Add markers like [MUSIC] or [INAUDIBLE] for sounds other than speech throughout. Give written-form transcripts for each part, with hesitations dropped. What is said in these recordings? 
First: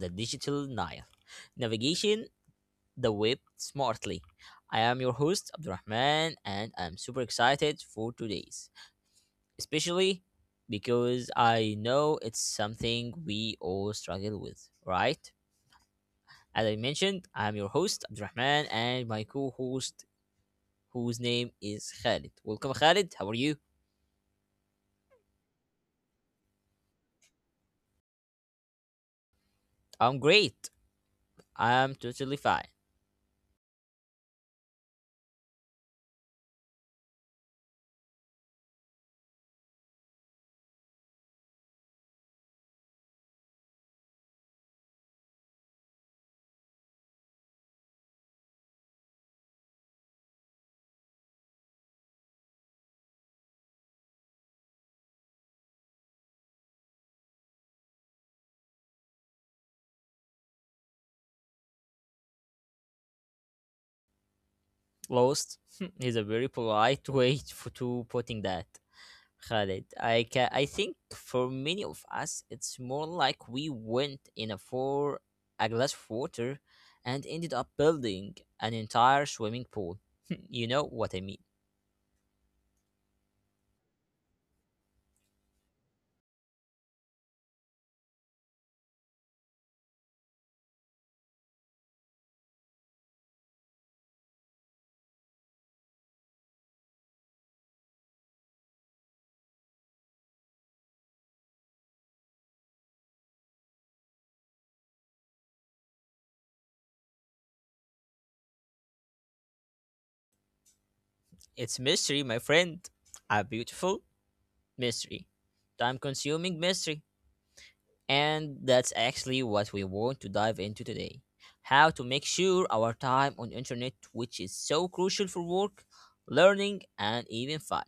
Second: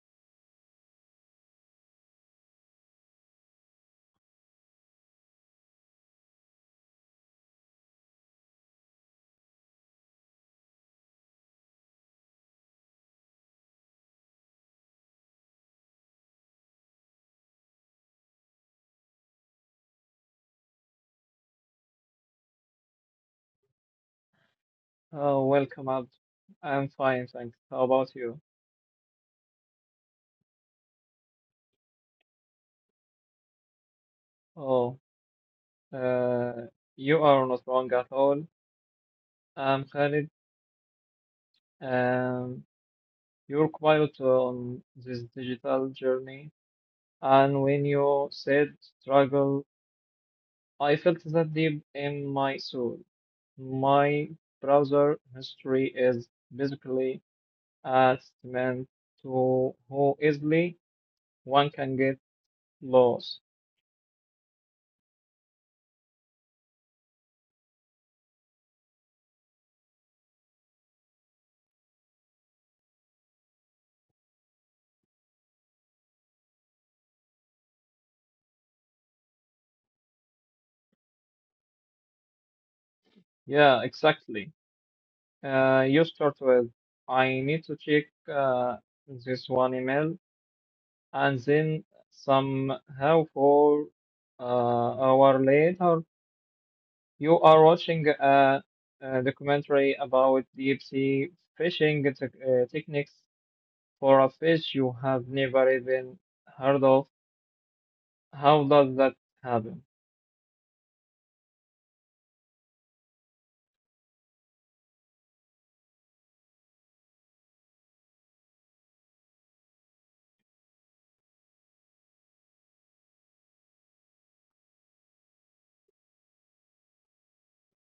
the Digital Nile Navigation, the Web Smartly. I am your host Abdurrahman and I'm super excited for today's, especially because I know it's something we all struggle with, right? As I mentioned, I'm your host Abdurrahman and my co-host whose name is Khalid. Welcome Khalid, how are you? Oh, welcome, Abd. I'm fine, thanks. How about you? I'm great. I'm totally fine. Oh, uh, you are not wrong at all. I'm Khalid. Um, you're quite on this digital journey, and when you said struggle, I felt that deep in my soul. My browser history is basically a testament to how easily one can get lost. Lost [LAUGHS] is a very polite [LAUGHS] way for, to putting that, Khalid. I think for many of us, it's more like we went in a for a glass of water and ended up building an entire swimming pool. [LAUGHS] you know What I mean. Yeah, exactly. You start with, I need to check uh, this one email, and then somehow for hour later, you are watching a documentary about deep sea fishing techniques for a fish you have never even heard of. How does that happen? It's mystery, my friend. A beautiful mystery. Time consuming mystery. And that's actually what we want to dive into today. How to make sure our time on the internet, which is so crucial for work, learning, and even fun,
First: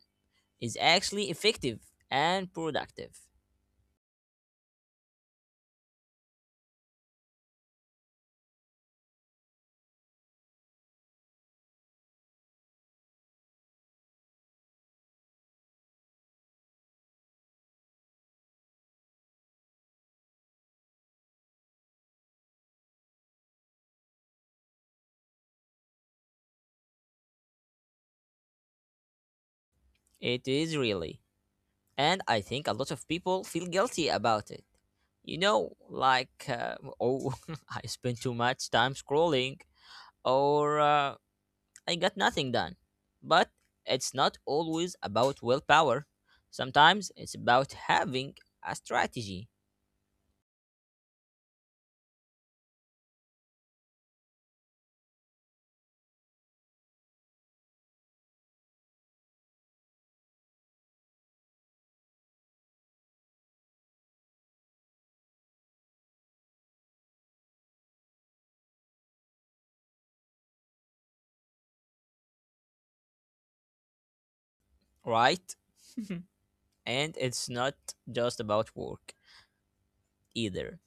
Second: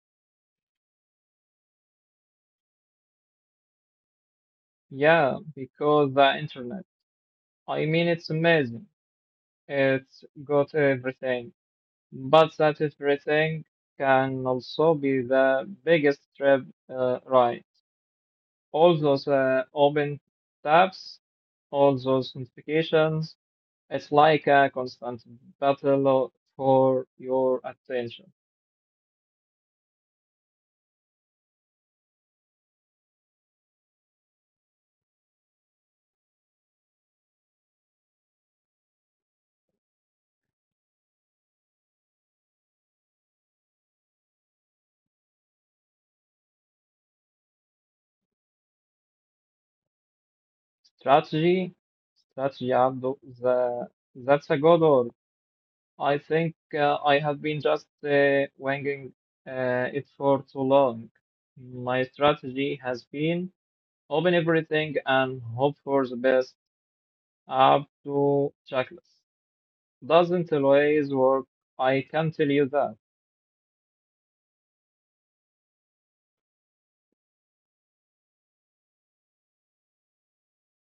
is actually effective and productive. Yeah, because the internet. I mean, it's amazing. It's got everything. But that everything can also be the biggest trip, right? All those open tabs, all those notifications, it's like a constant battle for your attention. It is really. And I think a lot of people feel guilty about it. You know, like, oh, [LAUGHS] I spend too much time scrolling, or I got nothing done. But it's not always about willpower. Sometimes it's about having a strategy, Strategy, strategy, Abdo, that's a good word. I think I have been just winging it for too long. My strategy has been open everything and hope for the best. Up to checklist. Doesn't always work. I can tell you that. right? And it's not just about work either.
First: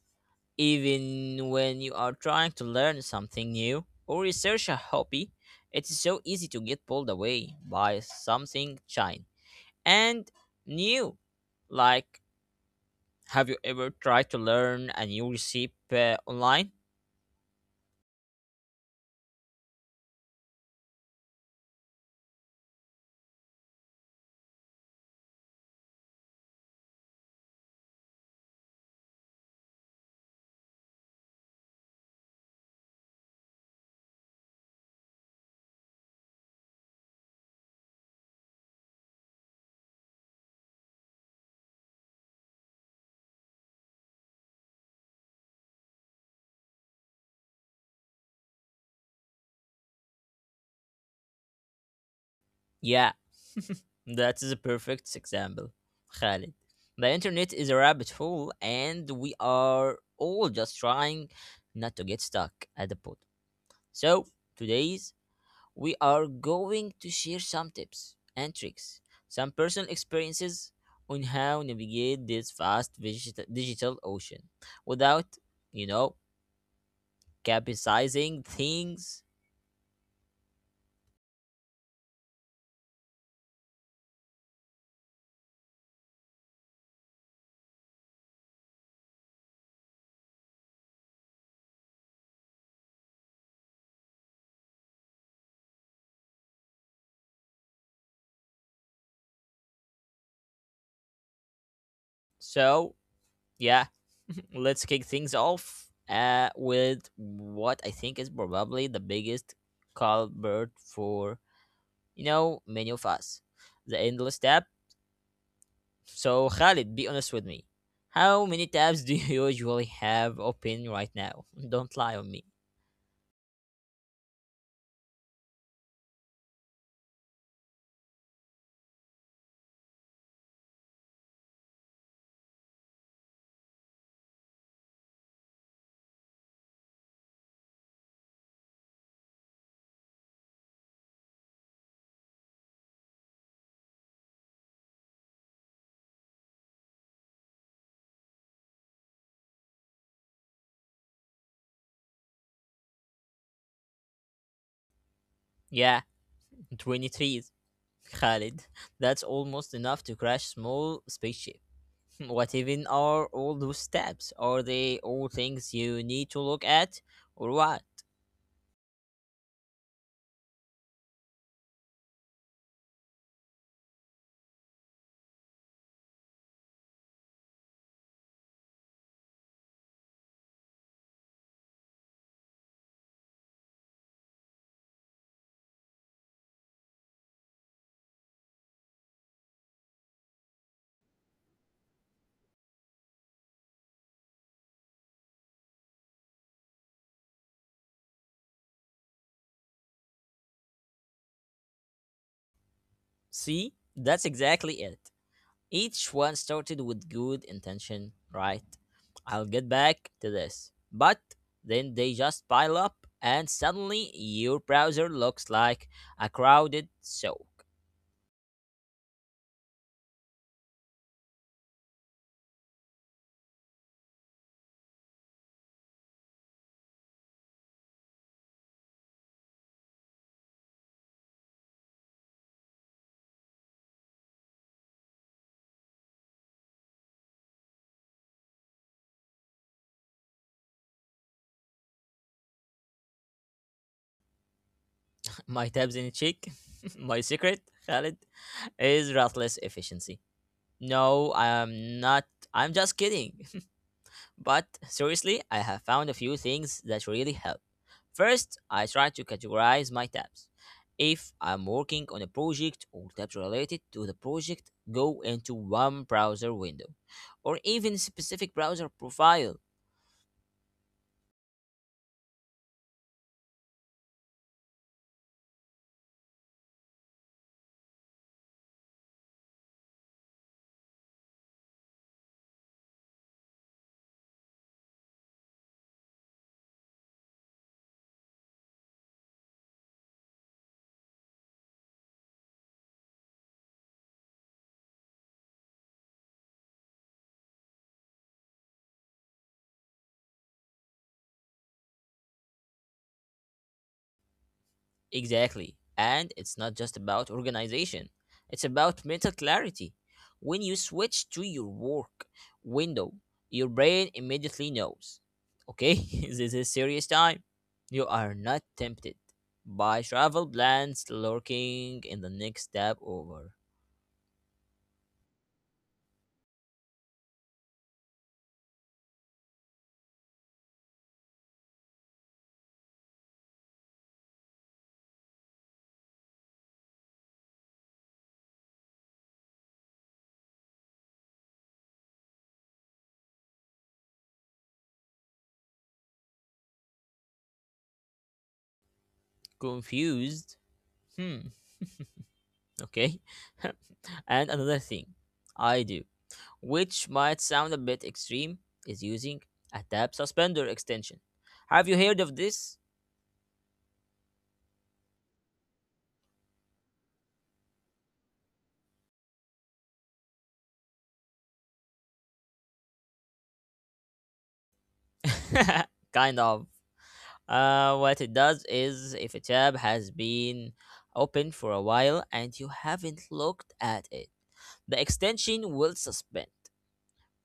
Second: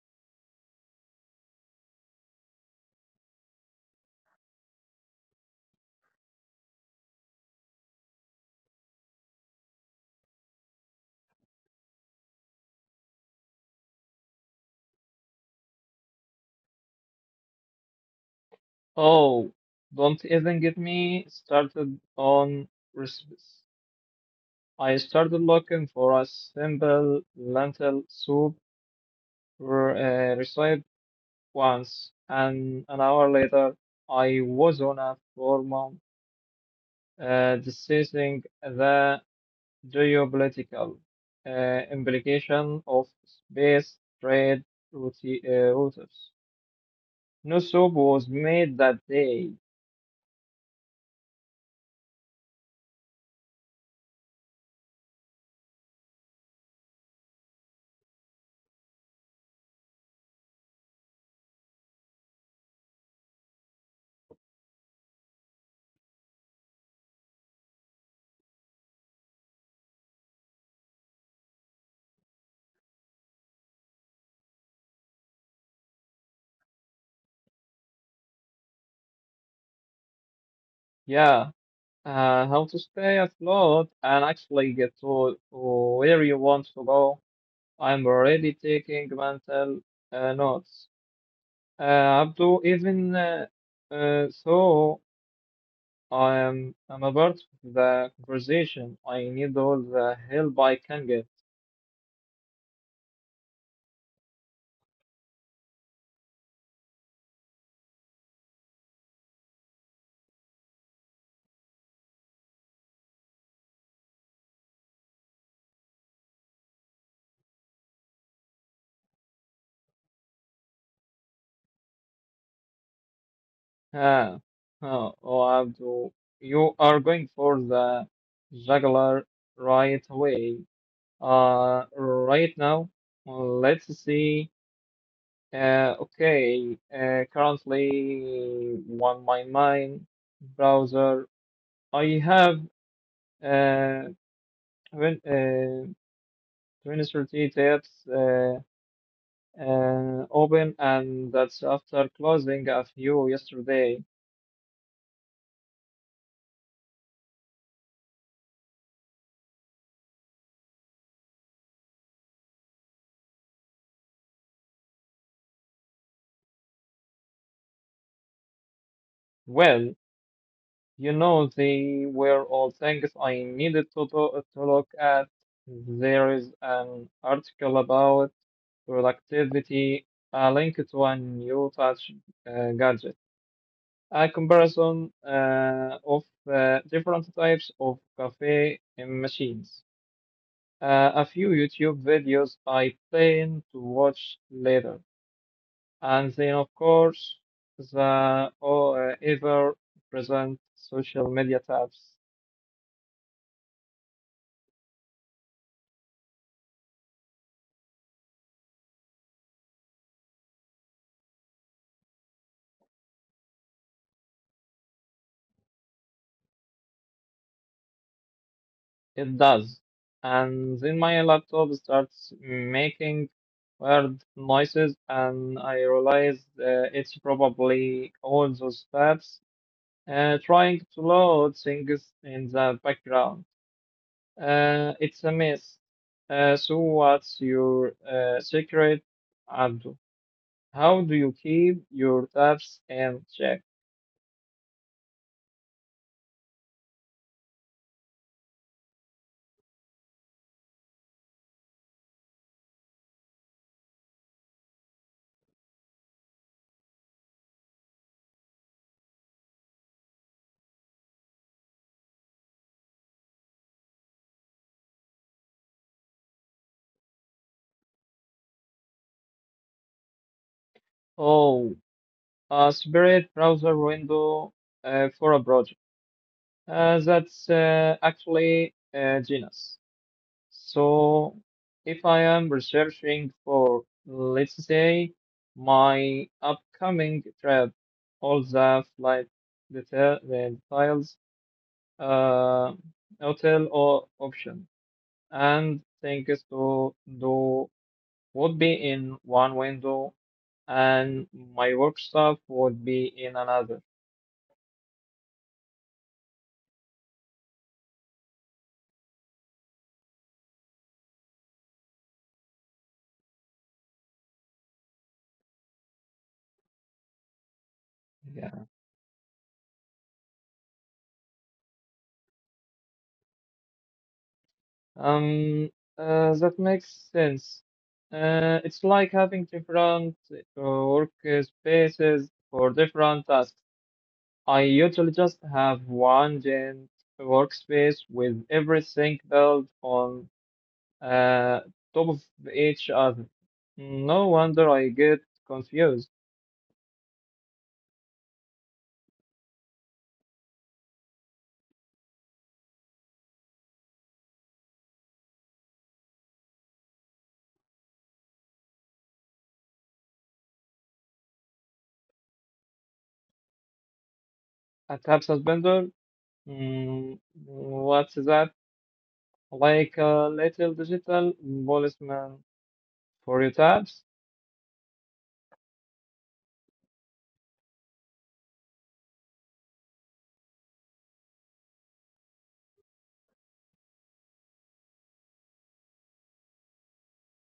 Even when you are trying to learn something new or research a hobby, it's so easy to get pulled away by something shiny and new. Like, have you ever tried to learn a new recipe online? Oh, don't even get me started on recipes. I started looking for a simple lentil soup recipe once, and an hour later, I was on a forum discussing the. Geopolitical implication of space trade routes. No soup was made that day. Yeah, that is a perfect example, Khalid. The internet is a rabbit hole, and we are all just trying not to get stuck at the bottom. So, today's we are going to share some tips and tricks, some personal experiences on how navigate this vast digital ocean without, you know, capsizing things. Yeah, how to stay afloat and actually get to where you want to go. I'm already taking mental notes. Abdu, uh, so, I'm a part of the conversation. I need all the help I can get. So, yeah, [LAUGHS] let's kick things off with what I think is probably the biggest culprit for you know many of us, the endless tab. So Khalid, be honest with me. How many tabs do you [LAUGHS] usually have open right now? [LAUGHS] Don't lie on me. Uh, well, you are going for the jugular right away. Right now, let's see. Okay, currently one my mine browser. I have uh, when 2030 tabs open, and that's after closing a few yesterday. Yeah, 23, Khalid. That's almost enough to crash small spaceship. [LAUGHS] What even are all those tabs? Are they all things you need to look at or what? Well. You know, they were all things I needed to do, to look at. There is an article about productivity, a link to a new touch gadget, a comparison of different types of cafe machines, a few YouTube videos I plan to watch later, and then, of course, the ever present social media tabs. See, that's exactly it. Each one started with good intention, right? I'll get back to this. But then they just pile up, and suddenly your browser looks like a crowded soak. It does. And then my laptop starts making weird noises, and I realize it's probably all those tabs trying to load things in the background. It's a mess. So, what's your secret, Abdul? How do you keep your tabs in check? [LAUGHS] My tabs in cheek, [LAUGHS] my secret, Khalid, is ruthless efficiency. No, I'm not. I'm just kidding. But seriously, I have found a few things that really help. First, I try to categorize my tabs. If I'm working on a project or tabs related to the project, go into one browser window or even specific browser profile. Oh, a separate browser window for a project. That's actually a genus. So if I am researching for, let's say, my upcoming trip, all the flight detail, the details, uh, hotel or option, and things to do would be in one window, and my work stuff would be in another. Exactly. And it's not just about organization, it's about mental clarity. When you switch to your work window, your brain immediately knows okay, [LAUGHS] this is serious time. You are Yeah. not tempted by travel plans lurking in the next step over. Um, that makes sense. It's like having different work spaces for different tasks. I usually just have one giant workspace with everything built on uh, top of each other. No wonder I get confused. Confused? Hmm, okay. [LAUGHS] And another thing I do, which might sound a bit extreme, is using a tab suspender extension. Have you heard of this? A tab suspender? Mm, what's that? Like a little digital policeman for your tabs? [LAUGHS] Kind of. What it does is if a tab has been open for a while and you haven't looked at it, the extension will suspend.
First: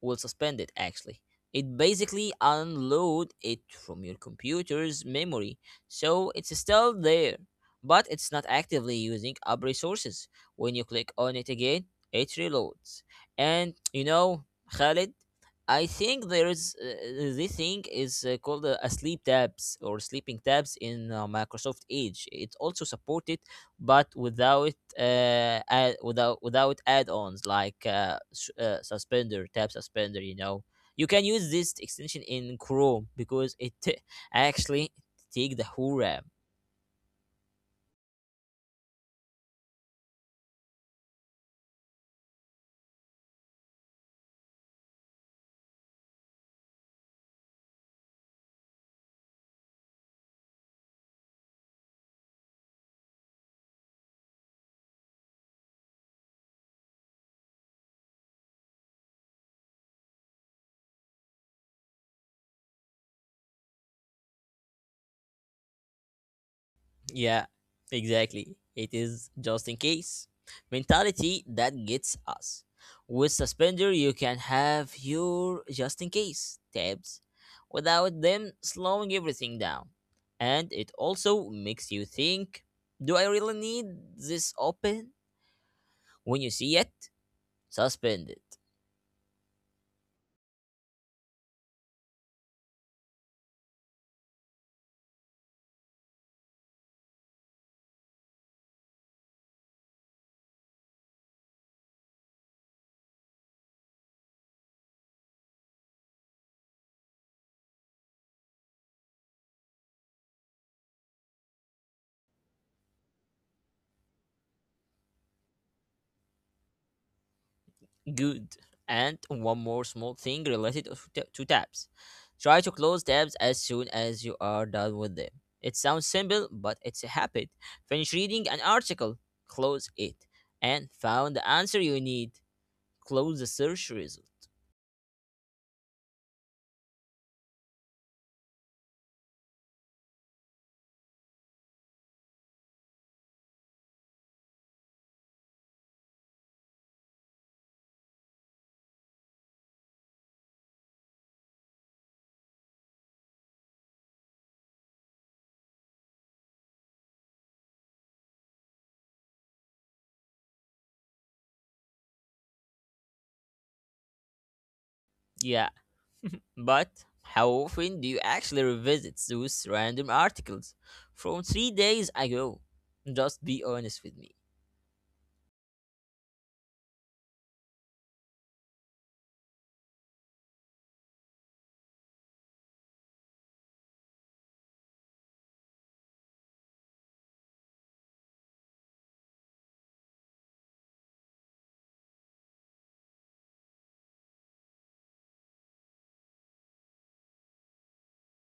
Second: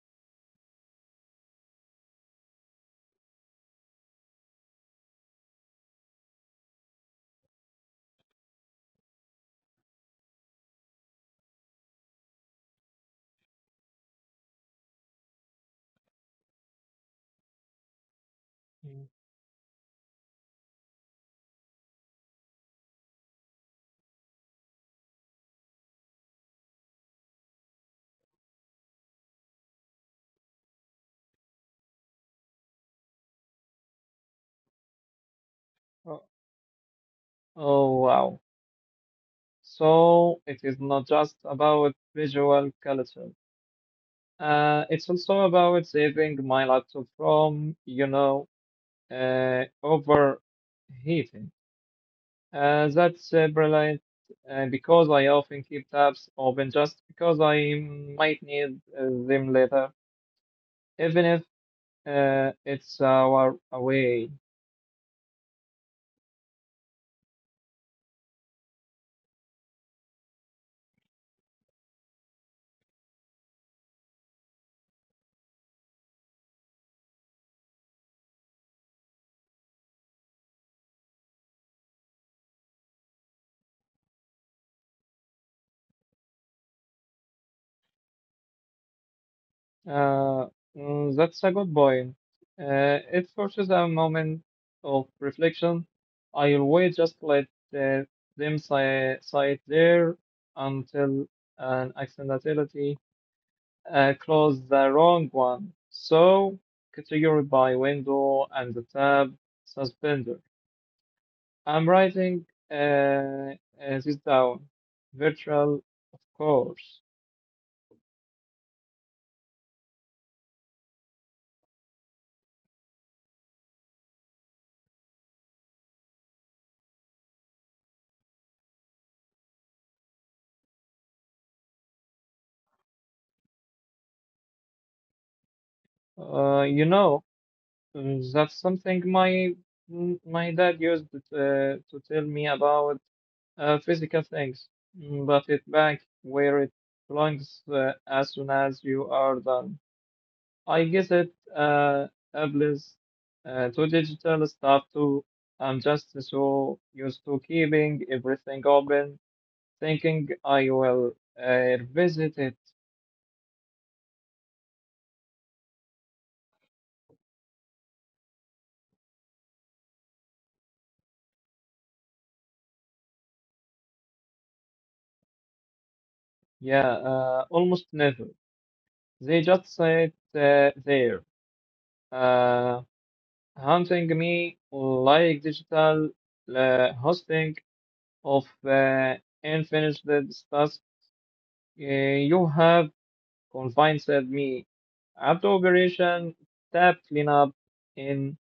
will suspend it. Actually, it basically unload it from your computer's memory, so it's still there, but it's not actively using up resources. When you click on it again, it reloads. And you know, Khalid, I think there is this thing is called a Mm. sleep tabs or sleeping tabs in Microsoft Edge. It also supported, but without without add-ons like suspender, tab suspender, you know, you can use this extension in Chrome because it [LAUGHS] t- actually take the whole RAM. Oh. Oh, wow. So it is not just about visual culture. It's also about saving my laptop from, you know, overheating. That's brilliant because I often keep tabs open just because I might need them later, even if it's our away. Yeah, exactly. It is just in case mentality that gets us. With Suspender, you can have your just in case tabs without them slowing everything down. And it also makes you think, do I really need this open? When you see it, suspend it. Uh, mm, that's a good point. It forces a moment of reflection. I always just let uh, them sit there until an accidentality closed the wrong one. So, category by window and the tab suspender. I'm writing uh, uh, this down. Virtual, of course. Good. And one more small thing related to tabs. Try to close tabs as soon as you are done with them. It sounds simple, but it's a habit. Finish reading an article, close it, and found the answer you need. Close the search result. You know. Mm, that's something my my dad used to tell me about physical things, mm, but it back where it belongs as soon as you are done. I guess it applies to digital stuff too. I'm just so used to keeping everything open, thinking I will revisit it. Yeah, but how often do you actually revisit those random articles from 3 days ago? Just be honest with me. Yeah, almost never. They just say it there. Uh, hunting me like digital hosting of unfinished tasks. You have confined me. After operation, tab cleanup in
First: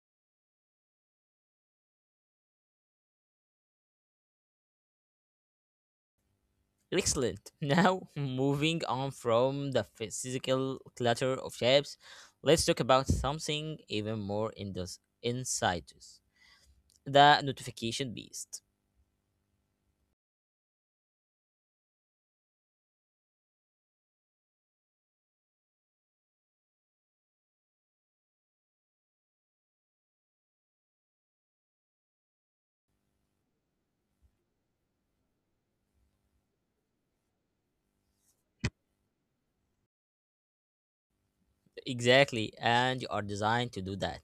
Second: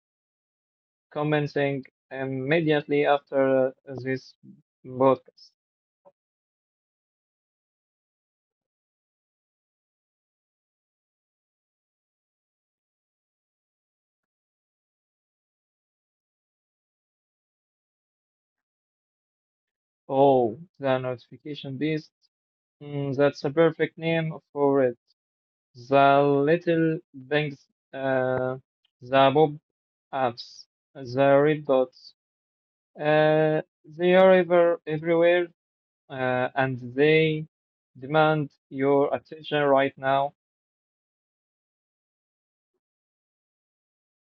commenting immediately after this broadcast. Excellent. Now, [LAUGHS] moving on from the physical clutter of shapes, let's talk about something even more in this insidious, the notification beast. Oh, the notification beast. Mm, that's a perfect name for it. The little things, uh, the bob apps, the red dots. Uh, they are ever everywhere, and they demand your attention right now. Exactly, and you are designed to do that.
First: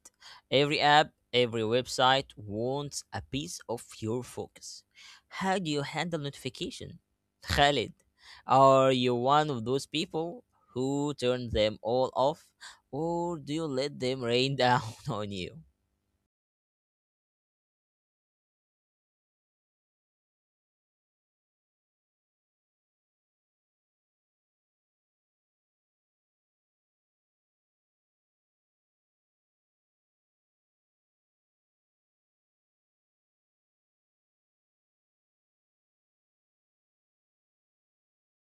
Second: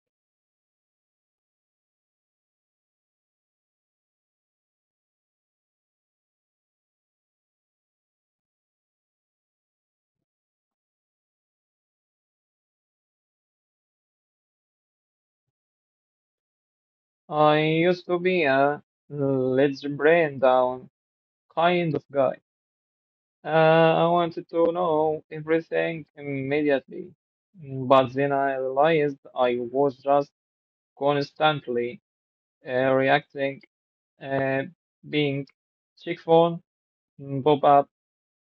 Every app, every website wants a piece of your focus. How do you handle notification? [LAUGHS] Khalid, are you one of those people who turn them all off, or do you let them rain down [LAUGHS] on you? I used to be a let's brain down kind of guy. I wanted to know everything immediately, but then I realized I was just constantly reacting, uh, being check phone, pop up,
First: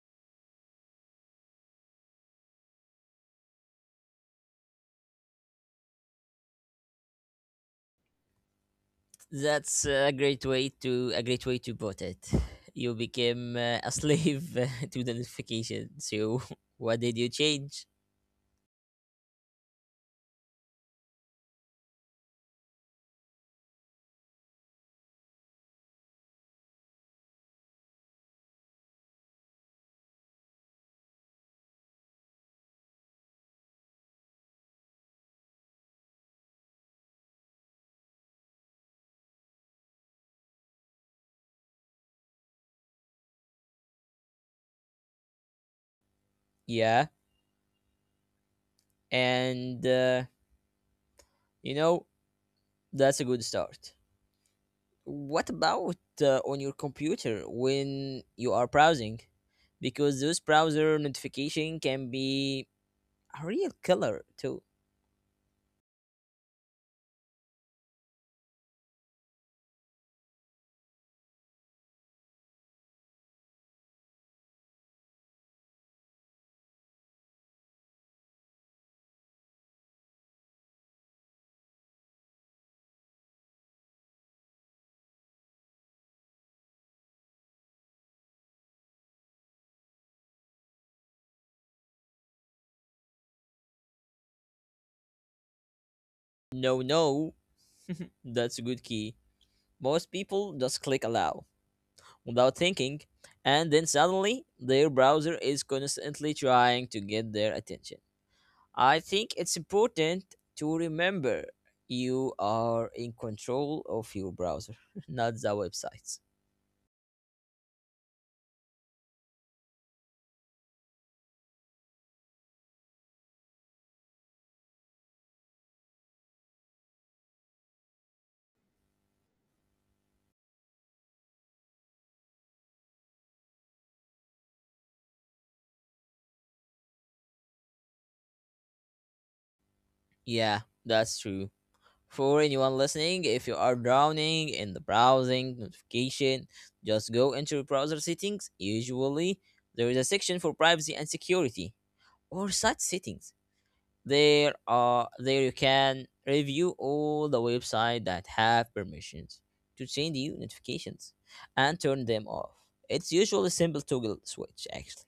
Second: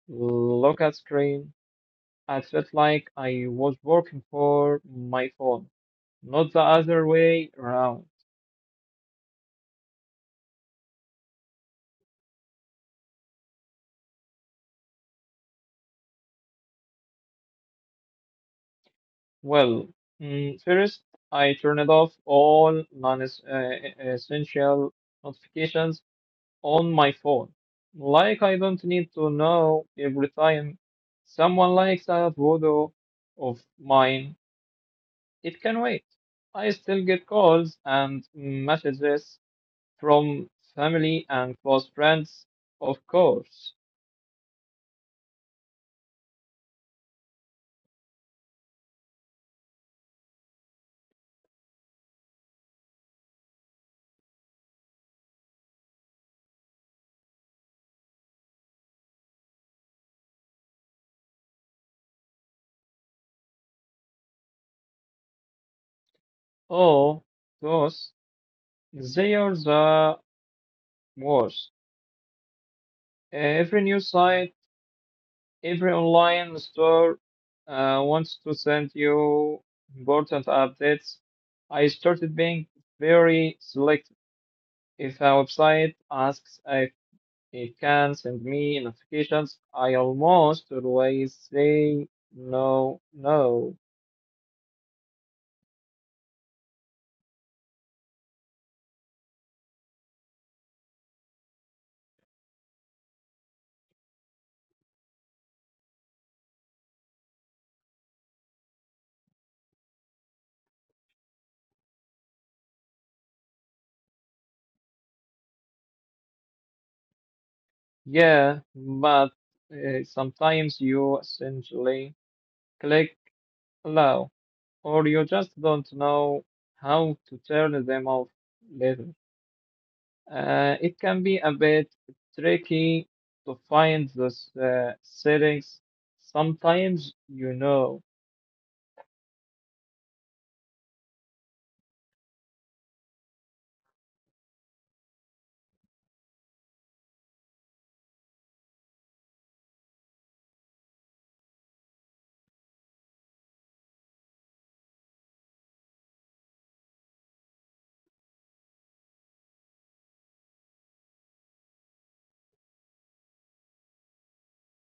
look at screen. I felt like I was working for my phone, not the other way around. That's a great way to a great way to put it. You became a slave [LAUGHS] to the notification. So [LAUGHS] what did you change? Well, mm, first, I turned off all non essential notifications on my phone. Like, I don't need to know every time someone likes a photo of mine, it can wait. I still get calls and messages from family and close friends, of course. Yeah, and you know that's a good start. What about on your computer when you are browsing? Because those browser notification can be a real killer too. Oh, those, they are the worst. Every news site, every online store wants to send you important updates. I started being very selective. If a website asks if it can send me notifications, I almost always say no, no, No, no, [LAUGHS] that's a good key. Most people just click allow without thinking, and then suddenly their browser is constantly trying to get their attention. I think it's important to remember you are in control of your browser, [LAUGHS] not the websites. yeah, but sometimes you essentially click allow. Or you just don't know how to turn them off later. It can be a bit tricky to find those settings. Sometimes you know, Yeah, that's true. For anyone listening, if you are drowning in the browsing notification, just go into your browser settings. Usually, there is a section for privacy and security or site settings. There are there you can review all the website that have permissions to send you notifications and turn them off. It's usually simple toggle switch actually.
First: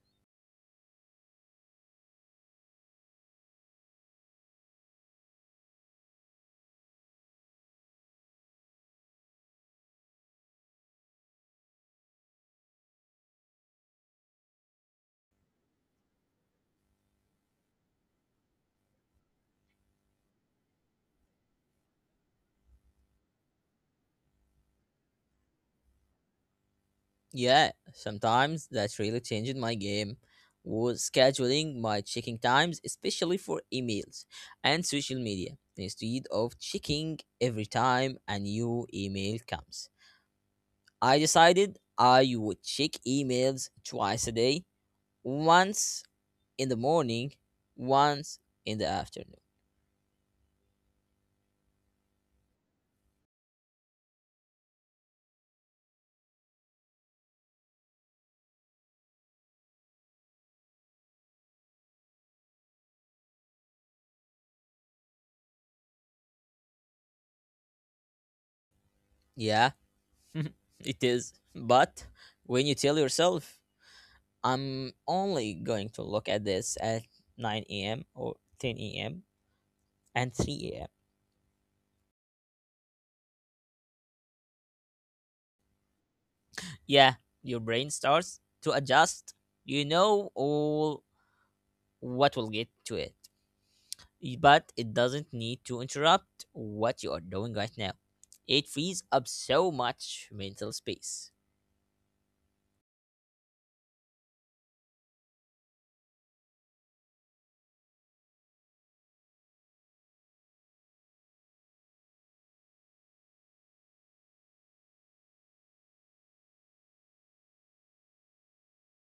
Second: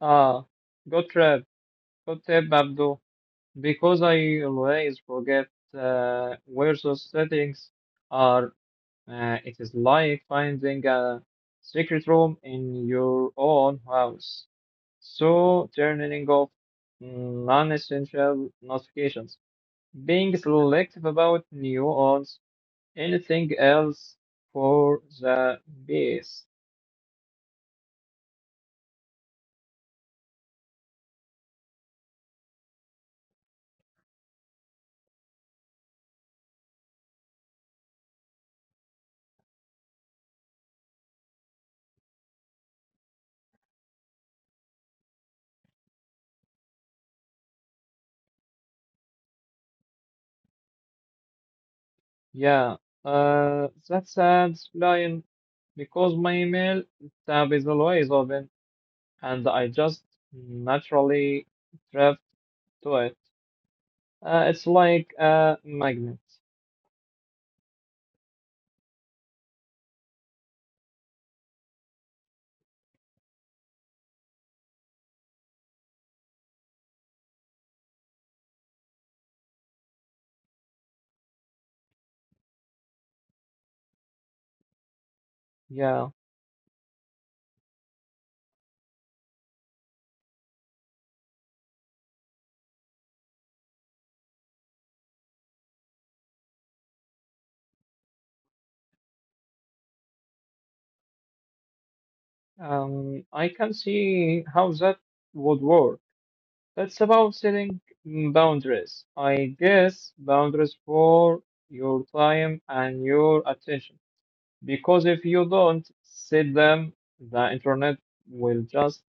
ah, good trip, good tip, Abdul, because I always forget where those settings are. It is like finding a secret room in your own house. So, turning off non-essential notifications, being selective about news, anything else for the base. Yeah, sometimes that's really changed my game was scheduling my checking times, especially for emails and social media. Instead of checking every time a new email comes, I decided I would check emails twice a day, once in the morning, once in the afternoon. Yeah, that's sad, Lion, because my email tab is always open and I just naturally drift to it. It's like a magnet. Yeah, [LAUGHS] it is. But when you tell yourself, I'm only going to look at this at 9 a.m. or 10 a.m. and 3 a.m. Yeah, Yeah, your brain starts to adjust. You know all what will get to it. But it doesn't need to interrupt what you are doing right now. It frees up so much mental space. um, I can see how that would work. It's about setting boundaries. I guess boundaries for your time and your attention. Because if you don't set them, the internet will just,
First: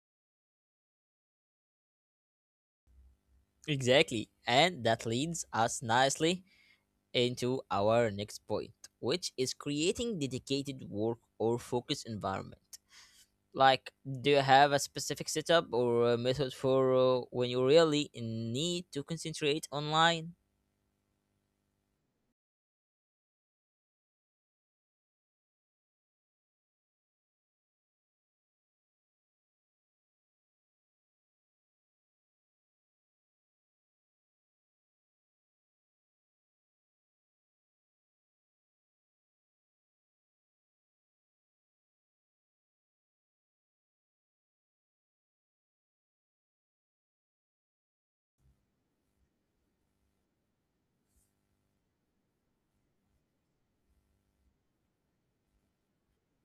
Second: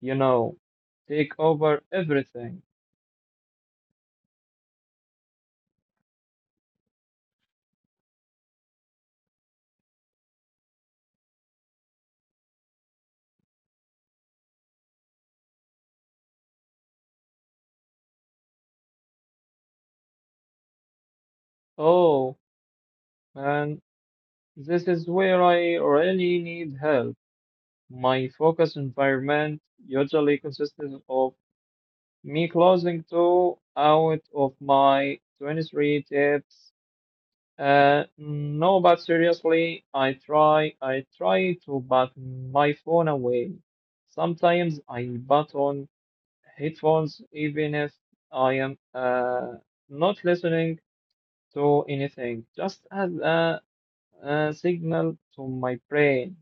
you know, take over everything. Exactly. And that leads us nicely into our next point, which is creating dedicated work or focus environment. Like, do you have a specific setup or a method for when you really need to concentrate online? Oh, man, this is where I really need help. My focus environment usually consists of me closing two out of my 23 tips. No, but seriously, I try to put my phone away. Sometimes I put on headphones even if I am not listening to anything, just as a signal to my brain.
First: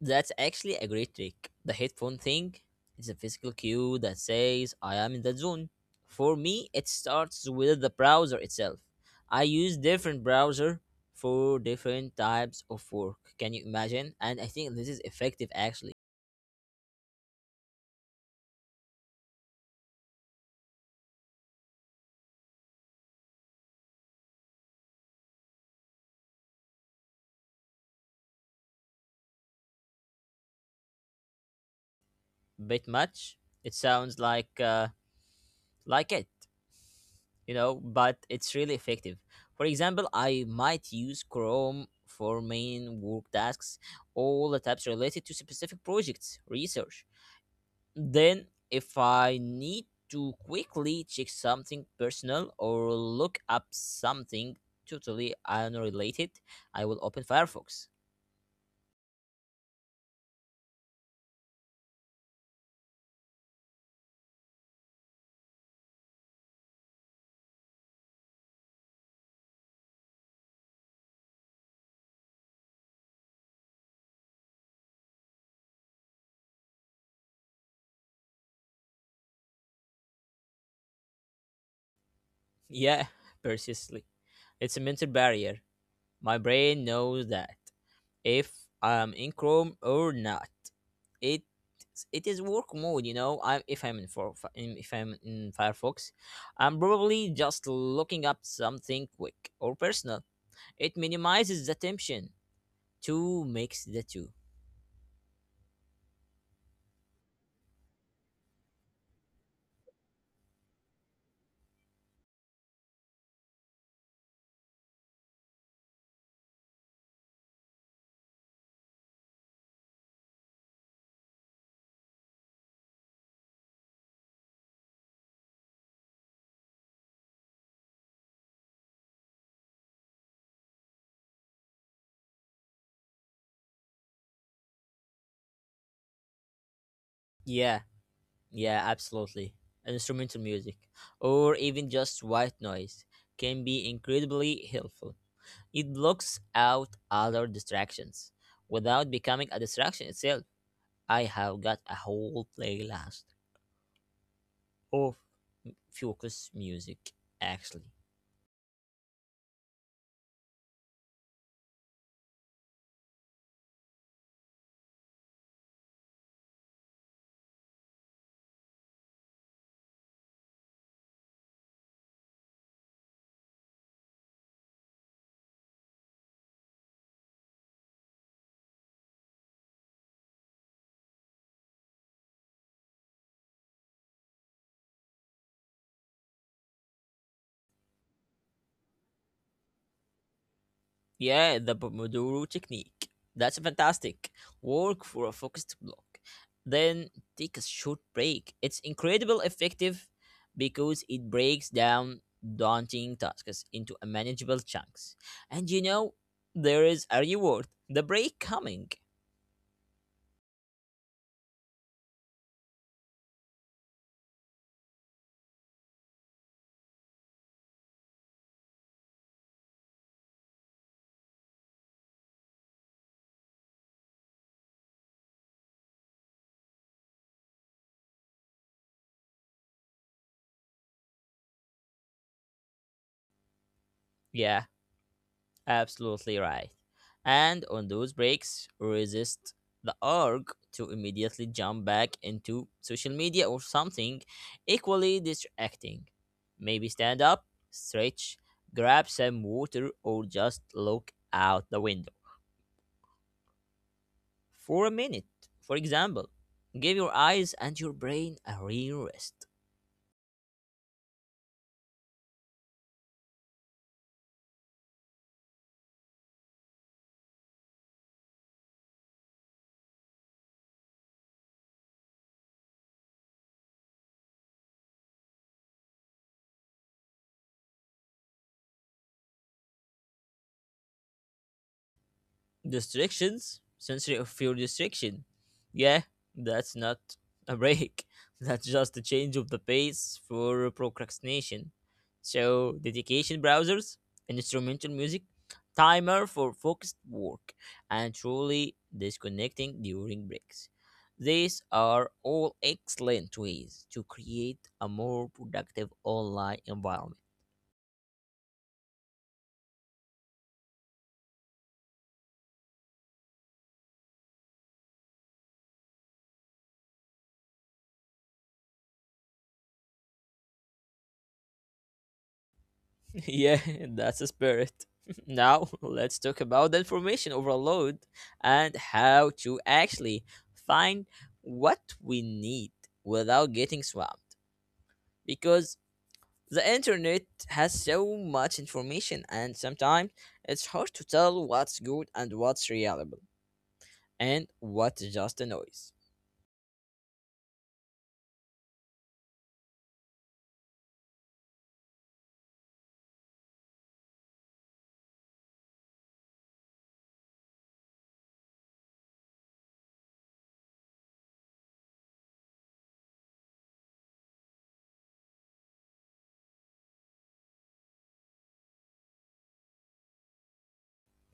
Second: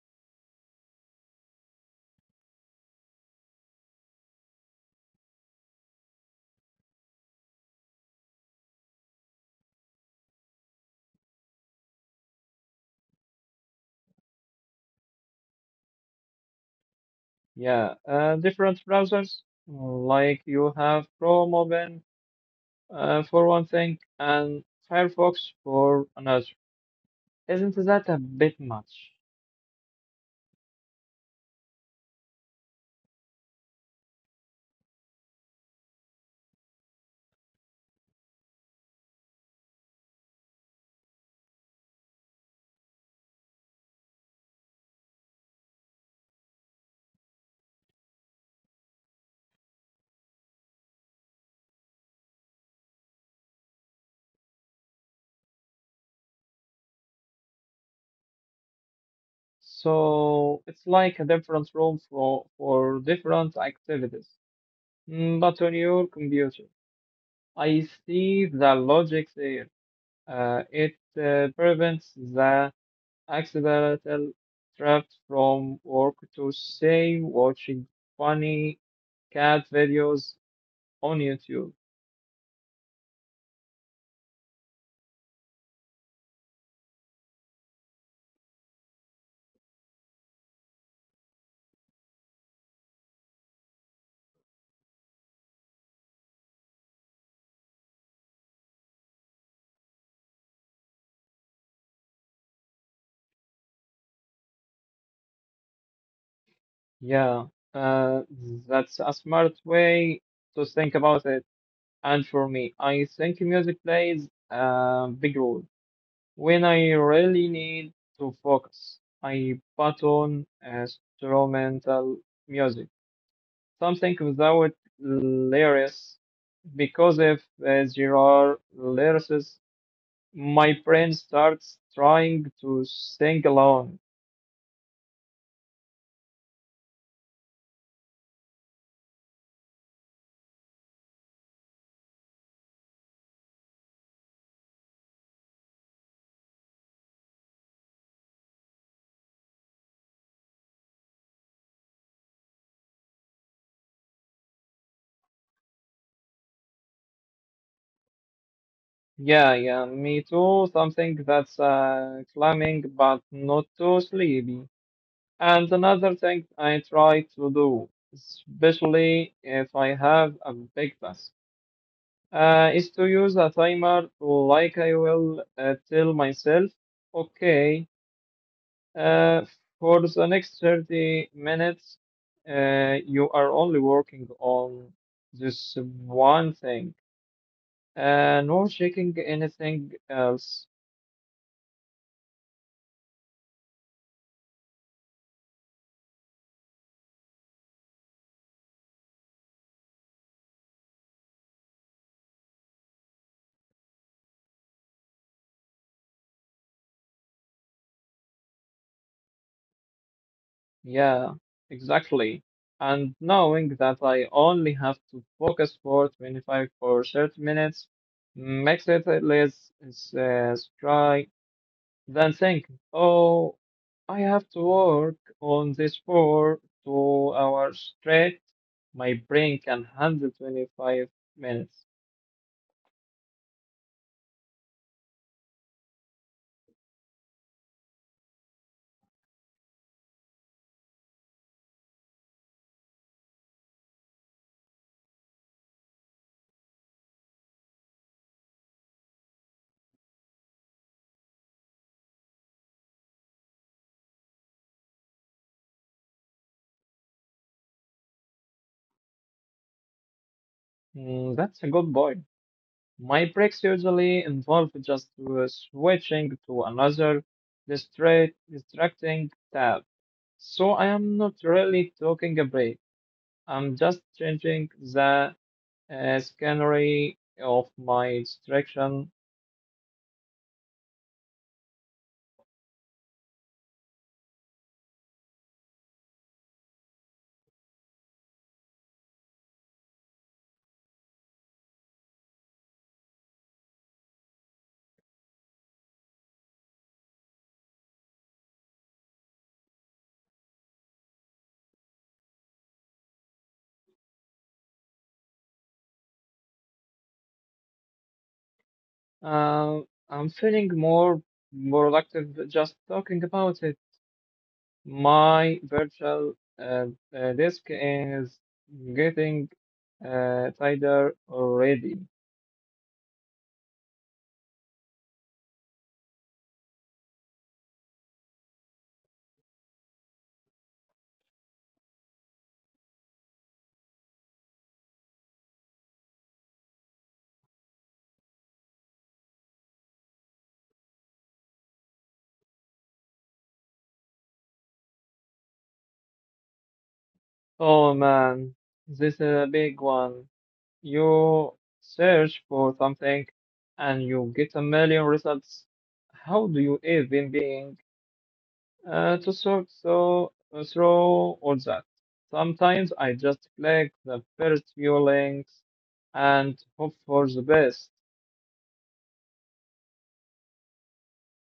That's actually a great trick. The headphone thing is a physical cue that says I am in the zone. For me, it starts with the browser itself. I use different browser for different types of work. Can you imagine? And I think this is effective actually. Yeah, different browsers, like you have Chrome open for one thing and Firefox for another. Isn't that a bit much? Bit much. It sounds like it, you know, but it's really effective. For example, I might use Chrome for main work tasks, all the tabs related to specific projects, research. Then, if I need to quickly check something personal or look up something totally unrelated, I will open Firefox. [LAUGHS] So it's like a different room for different activities. Mm, but on your computer, I see the logic there. It prevents the accidental trapped from work to say watching funny cat videos on YouTube. Yeah, precisely. It's a mental barrier. My brain knows that if I'm in Chrome or not, it it is work mode. You know, I if I'm in for in- if I'm in Firefox, I'm probably just looking up something quick or personal. It minimizes the tension. Two makes the two. Yeah, uh, that's a smart way to think about it. And for me, I think music plays a big role. When I really need to focus, I put on instrumental music, something without lyrics, because if there are lyrics, my brain starts trying to sing along. Yeah, yeah, absolutely. Instrumental music, or even just white noise, can be incredibly helpful. It blocks out other distractions without becoming a distraction itself. I have got a whole playlist of focus music, actually. Yeah, yeah, me too. Something that's climbing but not too sleepy. And another thing I try to do, especially if I have a big task. Is to use a timer like I will tell myself, okay, uh, for the next 30 minutes, you are only working on this one thing, no checking anything else. Yeah, the Pomodoro technique. That's fantastic. Work for a focused block, then take a short break. It's incredibly effective because it breaks down daunting tasks into a manageable chunks. And you know, there is a reward the break coming. Yeah, exactly. And knowing that I only have to focus for 25 or 30 minutes makes it less stressful than think, oh, I have to work on this for 2 hours straight. My brain can handle 25 minutes. Yeah, absolutely right. And on those breaks, resist the urge to immediately jump back into social media or something equally distracting. Maybe stand up, stretch, grab some water, or just look out the window for a minute, for example. Give your eyes and your brain a real rest. Mm, that's a good point. My breaks usually involve just switching to another distracting tab. So I am not really taking a break. I'm just changing the scenery of my distraction. Distractions? Sensory of pure distraction. Yeah, that's not a break. [LAUGHS] That's just a change of the pace for procrastination. So, dedication browsers, instrumental music, timer for focused work, and truly disconnecting during breaks. These are all excellent ways to create a more productive online environment. Uh, I'm feeling more productive just talking about it. My virtual uh, disk is getting tighter already. [LAUGHS] Yeah, that's the spirit. [LAUGHS] Now, let's talk about the information overload and how to actually find what we need without getting swamped. Because the internet has so much information, and sometimes it's hard to tell what's good and what's reliable, and what's just a noise Oh man, this is a big one. You search for something and you get a million results. How do you even begin? Through all that, sometimes I just click the first few links and hope for the best.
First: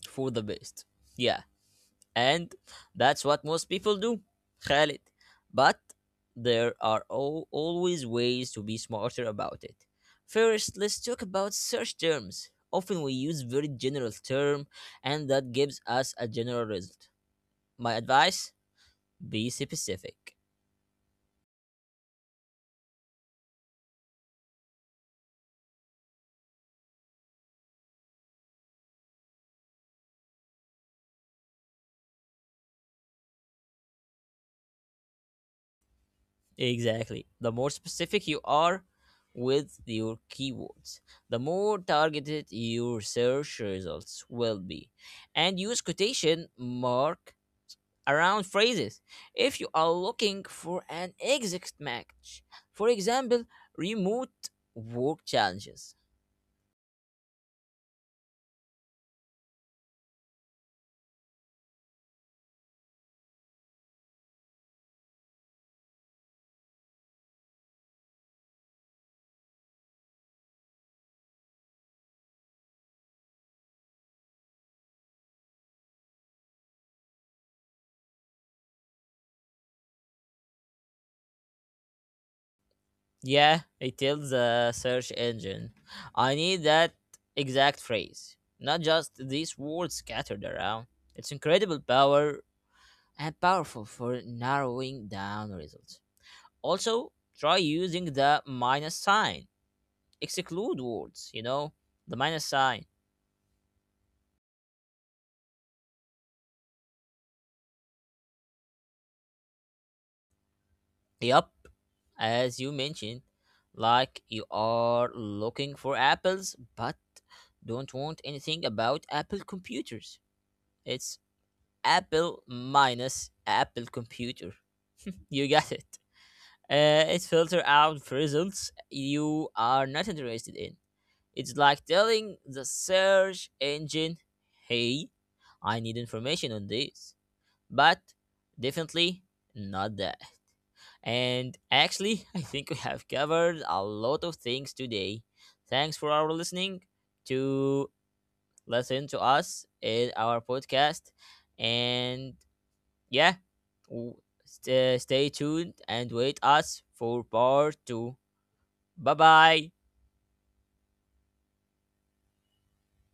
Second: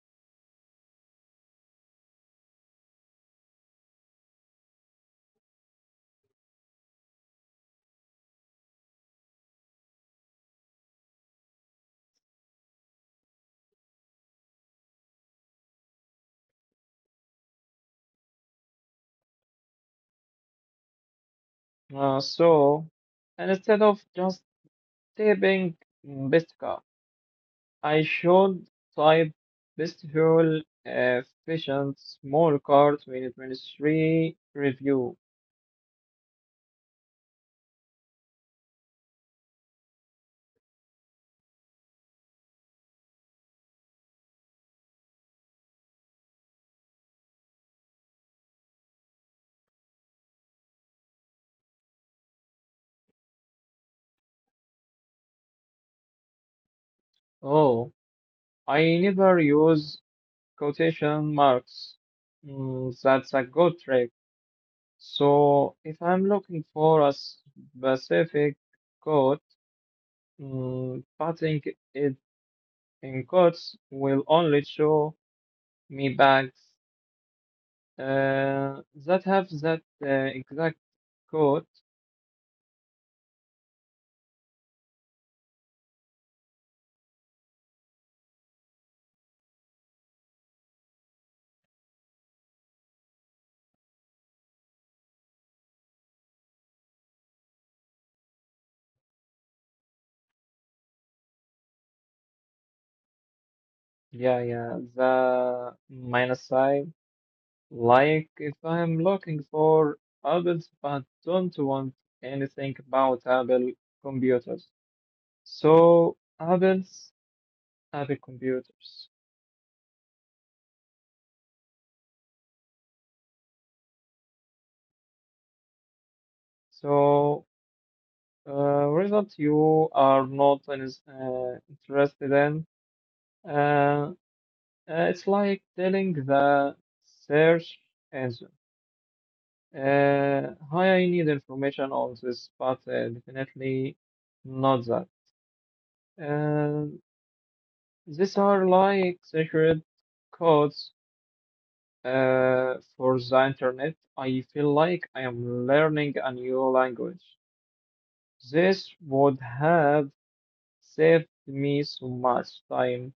for the best. Yeah, and that's what most people do, Khalid. But there are always ways to be smarter about it. First, let's talk about search terms. Often we use very general term and that gives us a general result. My advice, be specific. So, instead of just typing best car, I should type best fuel efficient small car 2023 review. Exactly. The more specific you are with your keywords, the more targeted your search results will be. And use quotation mark around phrases. If you are looking for an exact match, for example, remote work challenges. Oh, I never use quotation marks. Mm, that's a good trick. So if I'm looking for a specific code, mm, putting it in codes will only show me bags uh, that have that exact code. Yeah, it tells the search engine, I need that exact phrase, not just these words scattered around. It's incredible power and powerful for narrowing down results. Also, try using the minus sign. Exclude words, you know, the minus sign. Yeah, yeah, the minus sign. Like if I'm looking for others but Yup, don't want as you anything mentioned, about Apple like you computers. are looking for So apples but Apple's don't Apple want anything about computers. Apple computers. It's Apple minus Apple computer. You get it. It So filter out the results result you are you not are interested not in. It's like interested telling in. the search Uh, engine, "Hey, it's like I need telling information on the this," search but engine, definitely not that. "Hi, I need And information on actually, [LAUGHS] I this," think we but have covered a definitely lot of things not that. today. Thanks for our listening Uh, to these are listen like to us secret in our codes podcast. And for yeah, the internet. w- I feel like I stay am tuned and learning a wait new us language. for part 2. This would Bye-bye. have saved me so much time